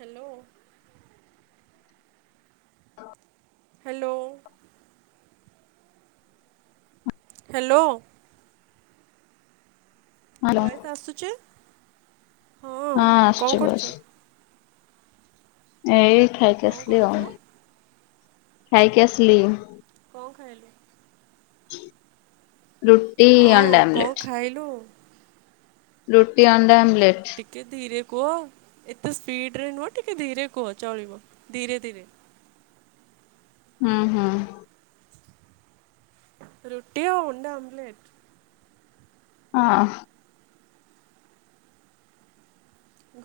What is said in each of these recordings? Hello. ହଁ। Hello. Hello. Hello voice ଆସୁଛି, ହଁ ଆସୁଛି କଣ ବସ୍ କରୁଛ? ଏଇ ଖାଇକି କଣ ଆସିଲି କରୁଛୁ ଆଉ ଖାଇକି ଆସିଲି। କଣ ଖାଇଲ? [inaudible] ରୁଟି, ହଁ ଅଣ୍ଡା କଣ ଆମଲେଟ। ଖାଇଲୁ? ରୁଟି, ଅଣ୍ଡା ଆମଲେଟ୍। ଟିକେ ଧୀରେ କୁହ ଏତେ ସ୍ପିଡ ରେ ନୁହଁ ଟିକେ ଧୀରେ କୁହ ଚଳିବ ଧୀରେ ଧୀରେ। ହୁଁ ହୁଁ। ରୁଟି ଆଉ ଅଣ୍ଡା ଆମଲେଟ। ହଁ।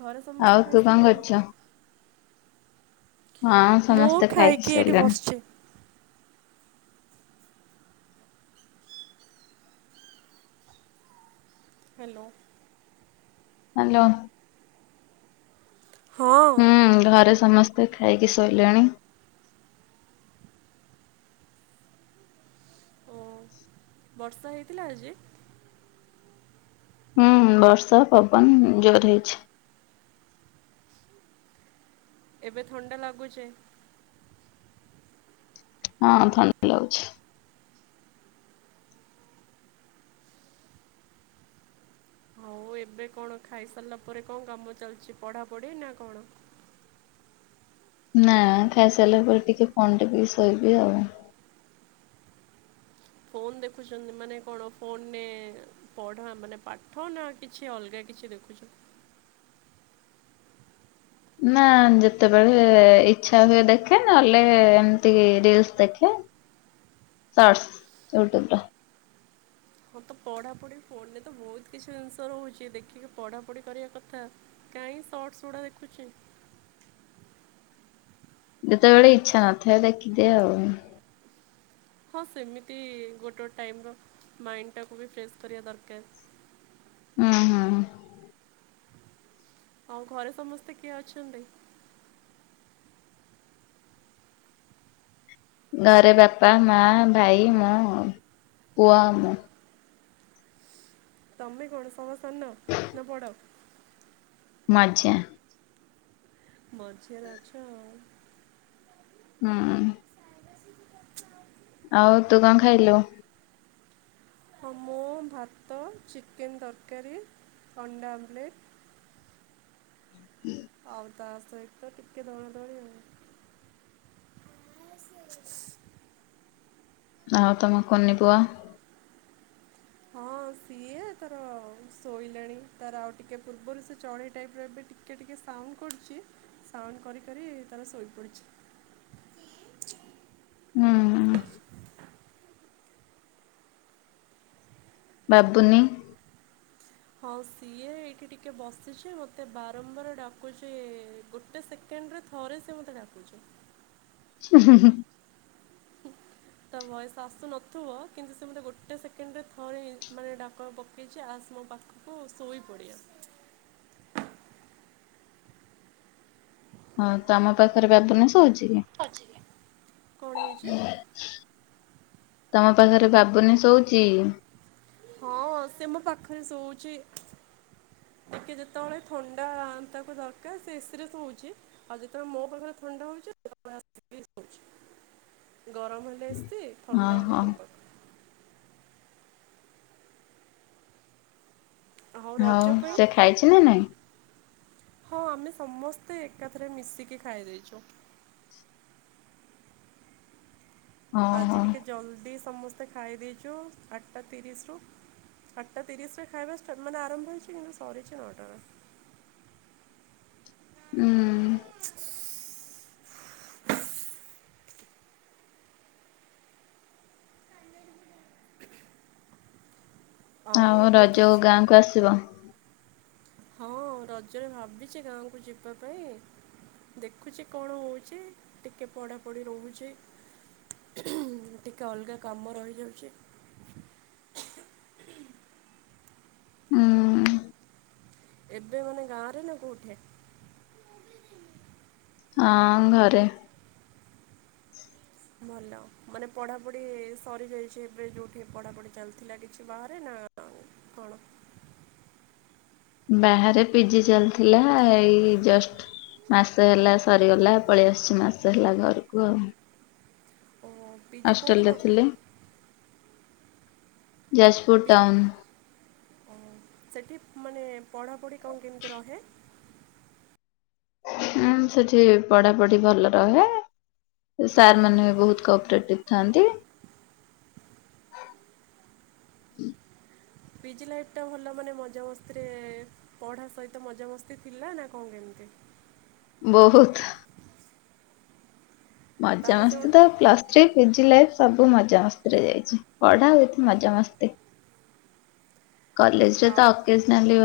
ଘରେ ଆଉ ସମସ୍ତେ ତୁ କଣ ଖାଇସାରିଲେଣି? କରୁଛୁ? ହଁ ମୁଁ ସମସ୍ତେ ଖାଇକି ଏଇଠି ଶୋଇଲେଣି ବସିଛି। ହ୍ୟାଲୋ। ହ୍ୟାଲୋ। ହଁ। ହୁଁ ଘରେ ସମସ୍ତେ ଖାଇକି ଶୋଇଲେଣି। ଓ ବର୍ଷା ହେଇଥିଲା ଆଜି? ହୁଁ ହୁଁ ବର୍ଷ ପବନ ଜୋର ରେ ହେଇଛି। ଏବେ ଥଣ୍ଡା ଲାଗୁଛେ? ହଁ ଥଣ୍ଡା ଲାଗୁଛି। ହଉ ଏବେ କଣ ଖାଇସାରିଲା ପରେ କଣ କାମ ଚାଲିଛି ପଢ଼ାପଢ଼ି ନା କଣ? ନା ଖାଇସାରିଲା ପରେ ଟିକେ ଫୋନ ଦେଖିକି ଶୋଇବି ଆଉ। ଫୋନ ଦେଖୁଛନ୍ତି ମାନେ କଣ ଫୋନ ନେ ପଢ଼ା ମାନେ ପାଠ ନା କିଛି ଅଲଗା କିଛି ଦେଖୁଛ? ନା ଯେତେବେଳେ ଇଚ୍ଛା ହୁଏ ଦେଖେ, ନହେଲେ ଏମିତି ରିଲସ୍ ଦେଖେ। [inaudible] ଆର୍ଟ୍ସ ୟୁଟ୍ୟୁବର। ମୋର ତ ପଢ଼ାପଢ଼ି ଫୋନରେ ତ ବହୁତ କିଛି ଜିନିଷ ରହୁଛି ଦେଖିକି ପଢ଼ାପଢ଼ି କରିବା କଥା। କାହିଁ ସଟସ୍ ଗୁଡ଼ା ଦେଖୁଛୁ। ଯେତେବେଳେ ଇଚ୍ଛା ନଥାଏ ଦେଖିଦିଏ ଆଉ। ହଁ ସେମିତି ଗୋଟେ ଟ୍ ଟାଇମ୍ ର ମାଇଣ୍ଡଟାକୁ ବି ଫ୍ରେସ୍ କରିବା ଦରକାର। ହୁଁ ହୁଁ ହୁଁ। ଆଉ ଘରେ ସମସ୍ତେ କିଏ ଅଛନ୍ତି? ଘରେ ବାପା ମା ଭାଇ ମୁଁ ଆଉ ପୁଅ ମୁଁ। ତମେ କଣ ସଭା ସାନ ନା ବଡ଼? ମଝିଆ। ମଝିଆରେ ଅଛ ଆଉ। ହୁଁ ଉଁ। [unintelligible] ଆଉ ତୁ କଣ ଖାଇଲୁ? ହଁ ମୁଁ ଭାତ, ଚିକେନ ତରକାରୀ, ଅଣ୍ଡା ଆମ୍ବଲେଟ୍। ହୁଁ। ଆଉ ତା ସହିତ ଟିକେ ଦଳା ଦଳି ଆଉ। ହଁ ସିଏ। [unintelligible] ଆଉ ତମ କୁନିି ପୁଅ? ହଁ ସିଏ ତାର ଶୋଇଲାଣି ତାର ଆଉ ଟିକେ ପୂର୍ବରୁ ସେ ଚଢେଇ ଟାଇପ୍ ର ଏବେ ଟିକ୍ ଟିକେ ଟିକେ ସାଉଣ୍ଡ କରୁଚି ସାଉଣ୍ଡ କରିି କରି ତାର ଶୋଇପଡ଼ିଚି। ହୁଁ। ବାବୁନି। ହଁ ସିଏ ଏଇଠି ଟିକେ ବସିଚି ମତେ ବାରମ୍ବାର ଡାକୁଛି ଗୋ ଗୋଟେ ସେକେଣ୍ଡେରେ ଥରେ ସେ ମତେ ଡାକୁଚି। ହୁଁ ହୁଁ ହୁଁ। ତା ଭଏସ୍‌ ଆସୁ ନଥୁବ କିନ୍ତୁ ସେ ମୋତେ ଗୋଟେ ସେକେଣ୍ଡେରେ ଥରେ ମାନେ ଡାକ ପକେଇଚି ଆସ୍‌ ମୋ ପାଖ କୁ ଶୋଇ ପଡିଆ। ହଁ ତମ ପାଖରେ ବାବୁନି ସୋଉଚିକି? ଖଜିକି କଣ ହେଇଛି? ତମ ପାଖରେ ବାବୁନି ଶୋଉଚି? ହଁ ସେ ମୋ ପାଖରେ ଶୋଉଚି। ଟିକେ ଯେତେବେଳେ ଥଣ୍ଡାତାକୁ ଦରକାର ସେ ଏସିରେ ଶୋଉଚି। ଆଉ ଯେତେବେଳେ ମୋ ପାଖରେ ଥଣ୍ଡା ହଉଚି [unintelligible] ଆସିକି ଶୋଉଚି। ଗରମ ହେଲେ ଏସି ଥଣ୍ଡା ହେଲେ ଓହୋ ମୋ ପାଖ। ଆଉ ହଉ ରଜ ପାଇଁ ସେ ଖାଇଚି ନା ନାଇଁ? ହଁ ଆମେ ସମସ୍ତେ ଏକାଥରେ ମିଶିକି ଖାଇ ଯାଇଚୁ। ଓହୋ ଆଜି ଟିକେ ଜଲ୍ଦି ସମସ୍ତେ ଖାଇ ଦେଇଚୁ ଆଠଟା ତିରିଶିରୁୁ। ଆଠଟା ତିରିଶି ରେ ଖାଇବା ଷ୍ଟାଟ୍ ମାନେ ଆରମ୍ଭ ହେଇଚି କିନ୍ତୁ ସରିଚି ନଅଟାରେ। ଉୁଁ। ଆଉ ଏବେ କିଛି ରଜକୁ ଗାଁକୁ ଆସିବ? ହଁ ରଜରେ ଭାବିଚି ଗାଁକୁ ଯିବା ପାଇଁ। ଦେଖୁଚି କଣ ହଉଚି ଟିକେ ପଢାପଢି ରହୁଚି। ଟିକେ ଅଲଗା କାମ ରହିଯାଉଚି। ହୁଁ। ଏବେ ମାନେ ଗାଁରେ ନା କୋଉଠେ? ଆଁ ଘରେ। ଭଲ ମାନେ ପଢ଼ାପଢ଼ି ସରିଯାଇଛି ଏବେ ଯେଉଁଠି ପଢ଼ାପଢ଼ି ଚାଲିଥିଲା କିଛି ବାହାରେ ନା କଣ? ବାହାରେ ପିଜି ଚାଲିଥିଲା ଏଇ ଜଷ୍ଟ ମାସେ ହେଲା ସରିଗଲା ପଳେଇ ଆସୁଛି ମାସେ ହେଲା ଘରକୁ ଆଉ। ଓ। ଅଷ୍ଟେଲେରେ ଥିଲି ଯାଜପୁର ପି ଟାଉନୁ। ସେଠି ମାନେ ପଢ଼ାପଢ଼ି କଣ କେମିତି ରହେ? ହୁଁ ସେଠି ପଢାପଢି ଭଲ ରହେ। ସାର୍ ମାନେ ବହୁତୁ କପରେଟିଭ ଥାଆନ୍ତି। ପିଜି ଲାଇଫି ଟା ଭଲ ମାନେ ମଜାମସ୍ତିରେ ପଢା ସହିତ ମଜାମସ୍ତି ଥିଲା ନା କଣ କେମିତି? ବହୁତୁ। ତାହେଲେ ସେ ମଜାମସ୍ତି ତ ଗୋଟେ ପ୍ଲାସ୍ ପିଜି ଲାଇଫି ସବୁ ମଜାମସ୍ତିରେ ଯାଇଛି ପଢା ଉଇଥି ମଜାମସ୍ତି। କଲେଜରେ ତ ଏକେଜନାଲି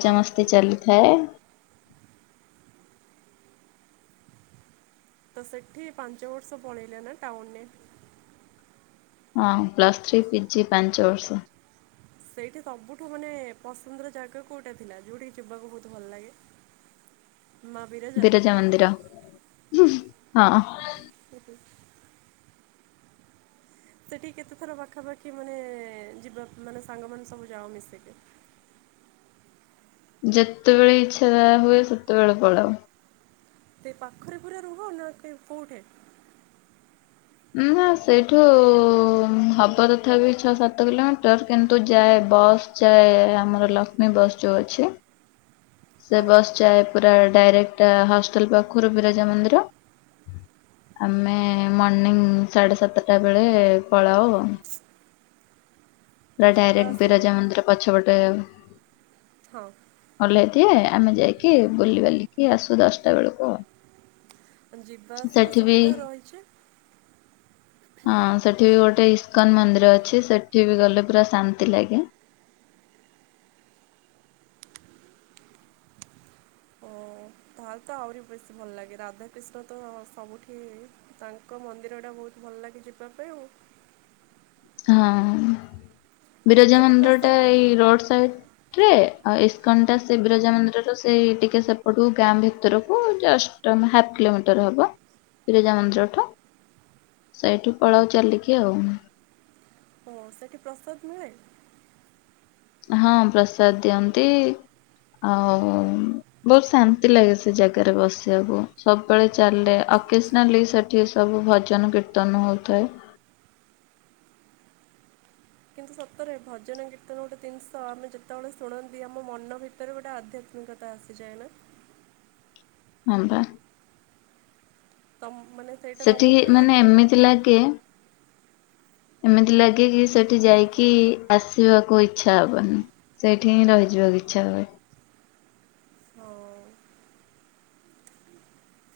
ହଁ ମସ୍ ସେ ଚାଲିଥାଏ। ତ ସେଠି ପାଞ୍ଚ ବର୍ଷ ପଳେଇଲେ ନା ଟାଉନ ନେ। ହଁ ପ୍ଲସ୍ ଥ୍ରୀ ପିଜି ପାଞ୍ଚ ବର୍ଷ। ସେଇଠି ସବୁଠୁ ମାନେ ପସନ୍ଦର ଜାଗା କୋଉଟା ଥିଲା ଯୋଉଠିିକି ଯିବାକୁ ବହୁତ ଭଲ ଲାଗେ। ବିରଜା ମନ୍ଦିର ହୁଁ ହଁ। ହୁଁ ହୁଁ। ସେଠି କେତେ ଥର ପାଖାପାଖି ମାନେ ଯିବା ମାନେ ସାଙ୍ଗମାନେ ସବୁ ଯାଅ ମିଶିକି? ଯେତେବେଳେ ଇଚ୍ଛା ହୁଏ ଯା ସେତେବେଳେ ପଳାଉ। ସେ ପାଖରେ ପୁରା ରୁହ ନା କୋଉଠେ? ନା ସେଇଠୁ ହବ ତଥାପି ଛଅ ସାତ କିଲୋମିଟର କିନ୍ତୁ ଯାଏ ବସ୍ ଯାଏ ଆମର ଲକ୍ଷ୍ମୀ ବସ୍ ଯୋଉ ଅଛି। ସେ ହଁ ବସ୍ ଯାଏ ପୁରା ଡାଇରେକ୍ଟ ହଷ୍ଟେଲ ପାଖରୁ ବିରଜା ମନ୍ଦିର। ଆମେ ମର୍ଣିିଂ ସାଢେ ସାତଟା ବେଳେ ପଳାଉ। ତ ପୁରା ଯିବା ଡାଇରେକ୍ଟ ଆସିବା ବିରଜା ମନ୍ଦିର ପଛ ପଟେ ଆଉ। ହଁ। ଓଲ୍ହେଇ ଦିଏ ଆମେ ଯାଇକି ବୁଲିିବାଲିକି ଆସୁ ଦଶଟା ବେଳକୁ। ଯିବା ଆସିବା ସେଠି ବି ସୁବିଧା ରହିଚି। ହଁ ସେଠି ବି ଗୋଟେ ଇସ୍କନ ମନ୍ଦିର ଅଛି ସେଠି ବି ଗଲେ ପୁରା ଶାନ୍ତି ଲାଗେ। ଓ ତାହେଲେ ତ ଆହୁରି ବେଶୀ ଭଲ ଲାଗେ ରାଧାକୃିଷ୍ଣ ତ ସବୁଠି। ତାଙ୍କ ମନ୍ଦିର ଟା ବହୁତ ଭଲ ଲାଗେ ଯିବା ପାଇଁ ଆଉ। ହଁ ବିରଜା ସେଠି ମନ୍ଦିର ଟା ପ୍ରସାଦ ଏଇ ରୋଡ ସାଇ ରେ ଆଉ ଇସ୍କନଟା ସେ ବିରଜା ମନ୍ଦିରର ସେଇ ଟିକେ ସେପଟକୁ ଗାଁ ଭିତରକୁ ଜଷ୍ଟ ହାଫ କିଲୋମିଟର ହବ ବିରଜା ମନ୍ଦିରଠୁ। ସେଇଠୁ ପଳାଉ ଚାଲିକି ଆଉ। ହଁ ସେଇଠି [unintelligible] ନୁହେଁ। ହଁ ପ୍ରସାଦ ଦିଅନ୍ତି ଆଉ। ବହୁତ ଶାନ୍ତି ଲାଗେ ସେ ଜାଗାରେ ବସିବାକୁ ସବୁବେଳେ ଚାଲେ ଏକେଜନାଲି ଏଠି ସବୁ ଭଜନ କୀର୍ତ୍ତନ ହଉଥାଏ। କିନ୍ତୁ ସତରେ ଭଜନ କୀର୍ତ୍ତନ ଗୋଟେ ଜିନିଷ ଆମେ ଯେତେବେଳେ ଶୁଣନ୍ତି ଆମ ମନ ଭିତ ତରେ ଗୋଟେ ଆଧ୍ୟାତ୍ମିକତା ଆସିଯାଏନା। ହଁ ବା। ତମ୍ ମାନେ ସେଇଟା ସେଠି ତମକୁ ବି ମାନେ ଲାଗେନା। ଏମିତି ଲାଗେ। ଏମିତି ଲାଗେ କି ସେଠି ଯାଇକି ଆସିବାକୁ ଇଚ୍ଛା ହବନି। ସେଇଠି ହିଁ ରହିଯିବାକୁ ଇଚ୍ଛା ହୁଏ। ହଁ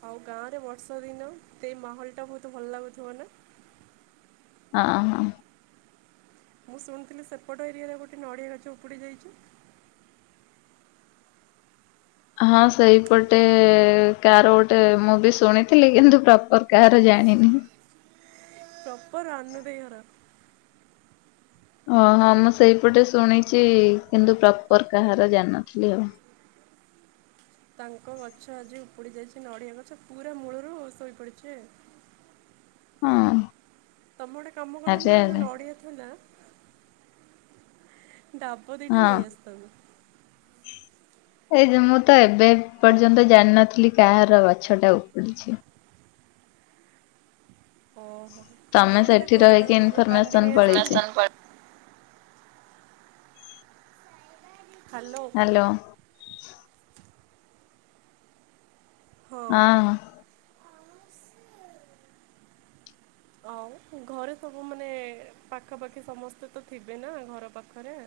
ଆଉ ଗାଁ ରେ ବର୍ଷା ଦିନ ସେଇ ମାହୋଲ ଟା ବହୁତ ଭଲ ଲାଗୁଥିବ ନା। ହଁ ହଁ। ମୁଁ ଶୁଣିଥିଲି ସେପଟ ଏରିଆରେ ଗୋଟେ ନଡ଼ିଆ ଗଛ ଉପୁଡ଼ି ଯାଇଛି। ହଁ ସେଇପଟେ କାର ଗୋଟେ ମୁଁ ବି ଶୁଣିଥିଲି କିନ୍ତୁ ପ୍ରପର କାଆର ଜାଣିନି। ପ୍ରପର୍ ରାନୁ ଦେଇ ହର। ଓ ହଁ ମୁଁ ସେଇପଟେ ଶୁଣିଚି କିନ୍ତୁ ପ୍ରପର କାହାର ଜାଣିନଥିଲି ଆଉ। ତାଙ୍କ ଗଛ ଆଜି ଉପୁଡି ଯାଇଛି ନଡ଼ିଆ ଗଛ ପୁରା ମୂଳରୁ ଶୋଇ ପଡିଛି। ହଁ। ତମେ ଗୋଟେ କାମ କଲନି, ଆରେ ତାଙ୍କ ଯୋଉ ଆରେ ନଡିଆ ଥିଲା ଡା ବ ଦିଇଟା ହଁ। ନେଇ ଆସିଥାନ୍ତ। ଏ ଝିଅ ମୁଁ ତ ଏବେ ପର୍ଯ୍ୟନ୍ତ ଜାଣିନଥିଲି କାହାର ଗଛ ଟା ଉପୁଡିଛି। ଓହୋ ତମେ ନହେଲେ ସେଠି କଣ ରହିକି ତାଙ୍କ ନଡିଆ ଇନଫରମେସନ କାନ୍ଦି ପଳେଇଛି ନେଇଆସି ଥାନ୍ତ। ହ୍ୟାଲୋ। ହ୍ୟାଲୋ। ହଁ। ଆଉ ଘରେ ସବୁ ମାନେ ପାଖାପାଖି ସମସ୍ତେ ତ ଥିବେ ନା ଘର ପାଖରେ।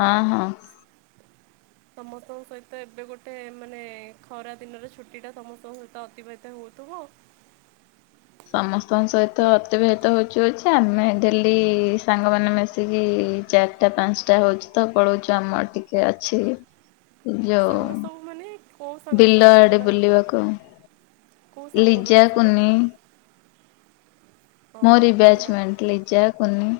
ହଁ ହଁ। ସମସ୍ତଙ୍କ ସହିତ ଏବେ ଗୋଟେ ମାନେ ଖରା ଦିନର ଛୁଟିଟା ସମସ୍ତଙ୍କ ସହିତ ଅତିବାହିତ ହେଉଥିବ। ସମସ୍ତଙ୍କ ସହିତ ଅତିବାହିତ ହଉଛୁ ହଉଛି ଆମେ ଡେଲି ସାଙ୍ଗମାନେ ମିଶିକି ଚାରିଟା ପାଞ୍ଚଟା ହଉଛି ତ ପଳଉଛୁ ଆମର ଟିକେ ଅଛି। ଯୋଉ ସାଙ୍ଗ ସବୁ ମାନେ କୋଉ ସାଙ୍ଗ ବିଲ ସମସ୍ତେ ଆଡେ ମାନେ ବୁଲିବାକୁ ଲିଜା କୁନି ହଁ ମୋରିି ବଢ଼ିଆ ବ୍ୟାଚମେଣ୍ଟ ଲିଜା କୁନି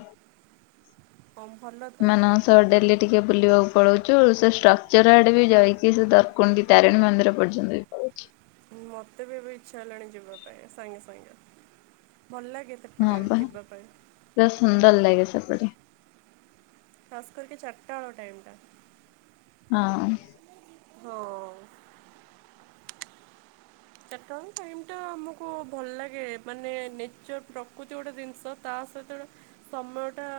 ଓମ୍ ଭଲ। ତ ସେମାନଙ୍କ ସହ ଡେଲି ଟିକେ ବୁଲିବାକୁ ପଳଉଛୁ, ସେ ଷ୍ଟ୍ରକ୍ଚର ଆଡେ ବି ଯାଇକି ସେ ଦରକୁଣ୍ଡି ତାରିଣୀ ମନ୍ଦିର ପର୍ଯ୍ୟନ୍ତ ବି ପଳଉଛୁ ମତେ ବି ଏବେ ଇଚ୍ଛା ହେଲାଣି ଯିବା ପାଇଁ ସାଙ୍ଗେ ସାଙ୍ଗେ। ଭଲ ଲାଗେ ହଁ ସେପଟେ ବା ଯିବା ପାଇଁ ପୂରା ସୁନ୍ଦର ଲାଗେ ସେପଟେ। ଖାସ୍ କରିକି ଚାରିଟା ବେଳ ଟାଇମ ଟା। ହଁ। ହଁ। ଚାରଟା ବେଳ ଟାଇମ୍ ଟା ଆମକୁ ଭଲ ଲାଗେ, ମାନେ ନେଚର୍ ପ୍ରକୃତି ଗୋଟେ ଜିନିଷ ତା ସହିତ ସମୟଟା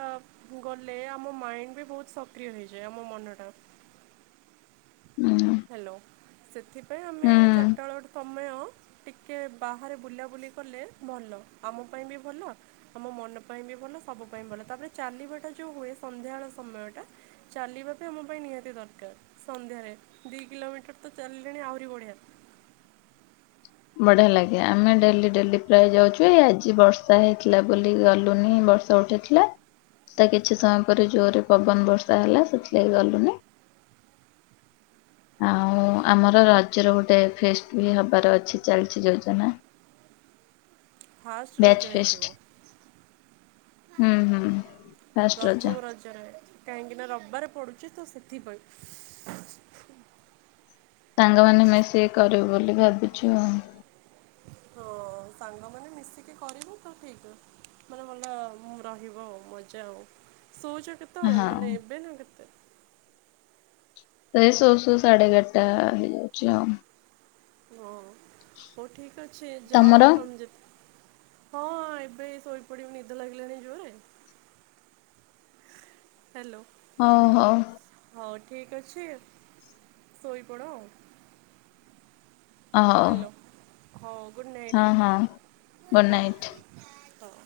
ଗଲେ ଆମ ମାଇଣ୍ଡ ବି ବହୁତ ସକ୍ରିୟ ହୋଇଯାଏ ଆମ ମନଟା। ହୁଁ। ହ୍ୟାଲୋ ସେଥିପାଇଁ ଆମେ ହୁଁ ଚାରିଟା ବେଳେ ଗୋଟେ ସମୟ ଟିକେ ବାହାରେ ବୁଲାବୁଲି କଲେ ଭଲ, ଆମ ପାଇଁ ବି ଭଲ ଆମ ମନ ପାଇଁ ବି ଭଲ ସବୁ ପାଇଁ ଭଲ, ତାପରେ ଚାଲିବାଟା ଯୋଉ ହୁଏ ସନ୍ଧ୍ୟାବେଳ ସମୟ ଟା ଚାଲିବା ତ ଆମ ପାଇଁ ନିହାତି ଦରକାର ସନ୍ଧ୍ୟାରେ ଦି କିଲୋମିଟର ତ ଚାଲିଲେଣି ଆହୁରି ବଢ଼ିଆ। ବଢିଆ ଲାଗେ, ଆମେ ଡେଲି ଡେଲି ପ୍ରାୟ ଯାଉଛୁ ଏଇ ଆଜି ବର୍ଷା ହେଇଥିଲା ବୋଲି ଗଲୁନି। ବର୍ଷା ଉଠି ଥିଲା। ତା କିଛି ସମୟ ପରେ ଜୋରେ ପବନ ବର୍ଷା ହେଲା ସେଥିଲାଗି ଗଲୁନି। ଆଉ ଆମର ରଜ ର ଗୋଟେ ଫେଷ୍ଟ ବି ହବାର ଅଛି। ଚାଲିଛି ଯୋଜନା। ଫାଷ୍ଟ ବ୍ୟାଚ୍ ରଜ ଫିଷ୍ଟ ହେଇଥିବ। ହୁଁ ହୁଁ ଫାଷ୍ଟ ରଜ। କୋ ରଜ ରେ କାହିଁକିନା ରବିବାରେ ପଡ଼ୁଛି ତ ସେଥିପାଇଁ। ସାଙ୍ଗମାନେ ମିଶିକି କରିବୁ ବୋଲି ଭାବିଚୁ ଆଉ। ହଁ ସାଙ୍ଗମାନେ ମିଶିକି କରିବ ତ ଠିକ୍ ମାନେ ଭଲ ରହିବ ଆଉ ମଜା ଆଉ ଶଉଛ କେତେ କେତେବେଳେ ହଁ ମାନେ ଏବେ ନା କେତେ ଏଇ ଶଉ ଶଉ ସାଢେ ଏଗାରଟା ହେଇଯାଉଚି ଆଉ। ହଁ ହଉ ଠିକ୍ ଅଛି ଯ ତମର ତମ ଯେ ହଁ ଏବେ ଶୋଇପଡିିବ ନିଦ ଲାଗିଲାଣି ଜୋରେ? ହାଲୋ। ଓ ହୋ। ହଉ ଠିକ୍ ଅଛି ଶୋଇପଡ଼ ଆଉ। ଓ ହୋ। ହଁ ଗୁଡ଼୍ ନାଇଟ୍ ଗୁଡ୍ ହଁ ନାଇଟ୍ ହଉ।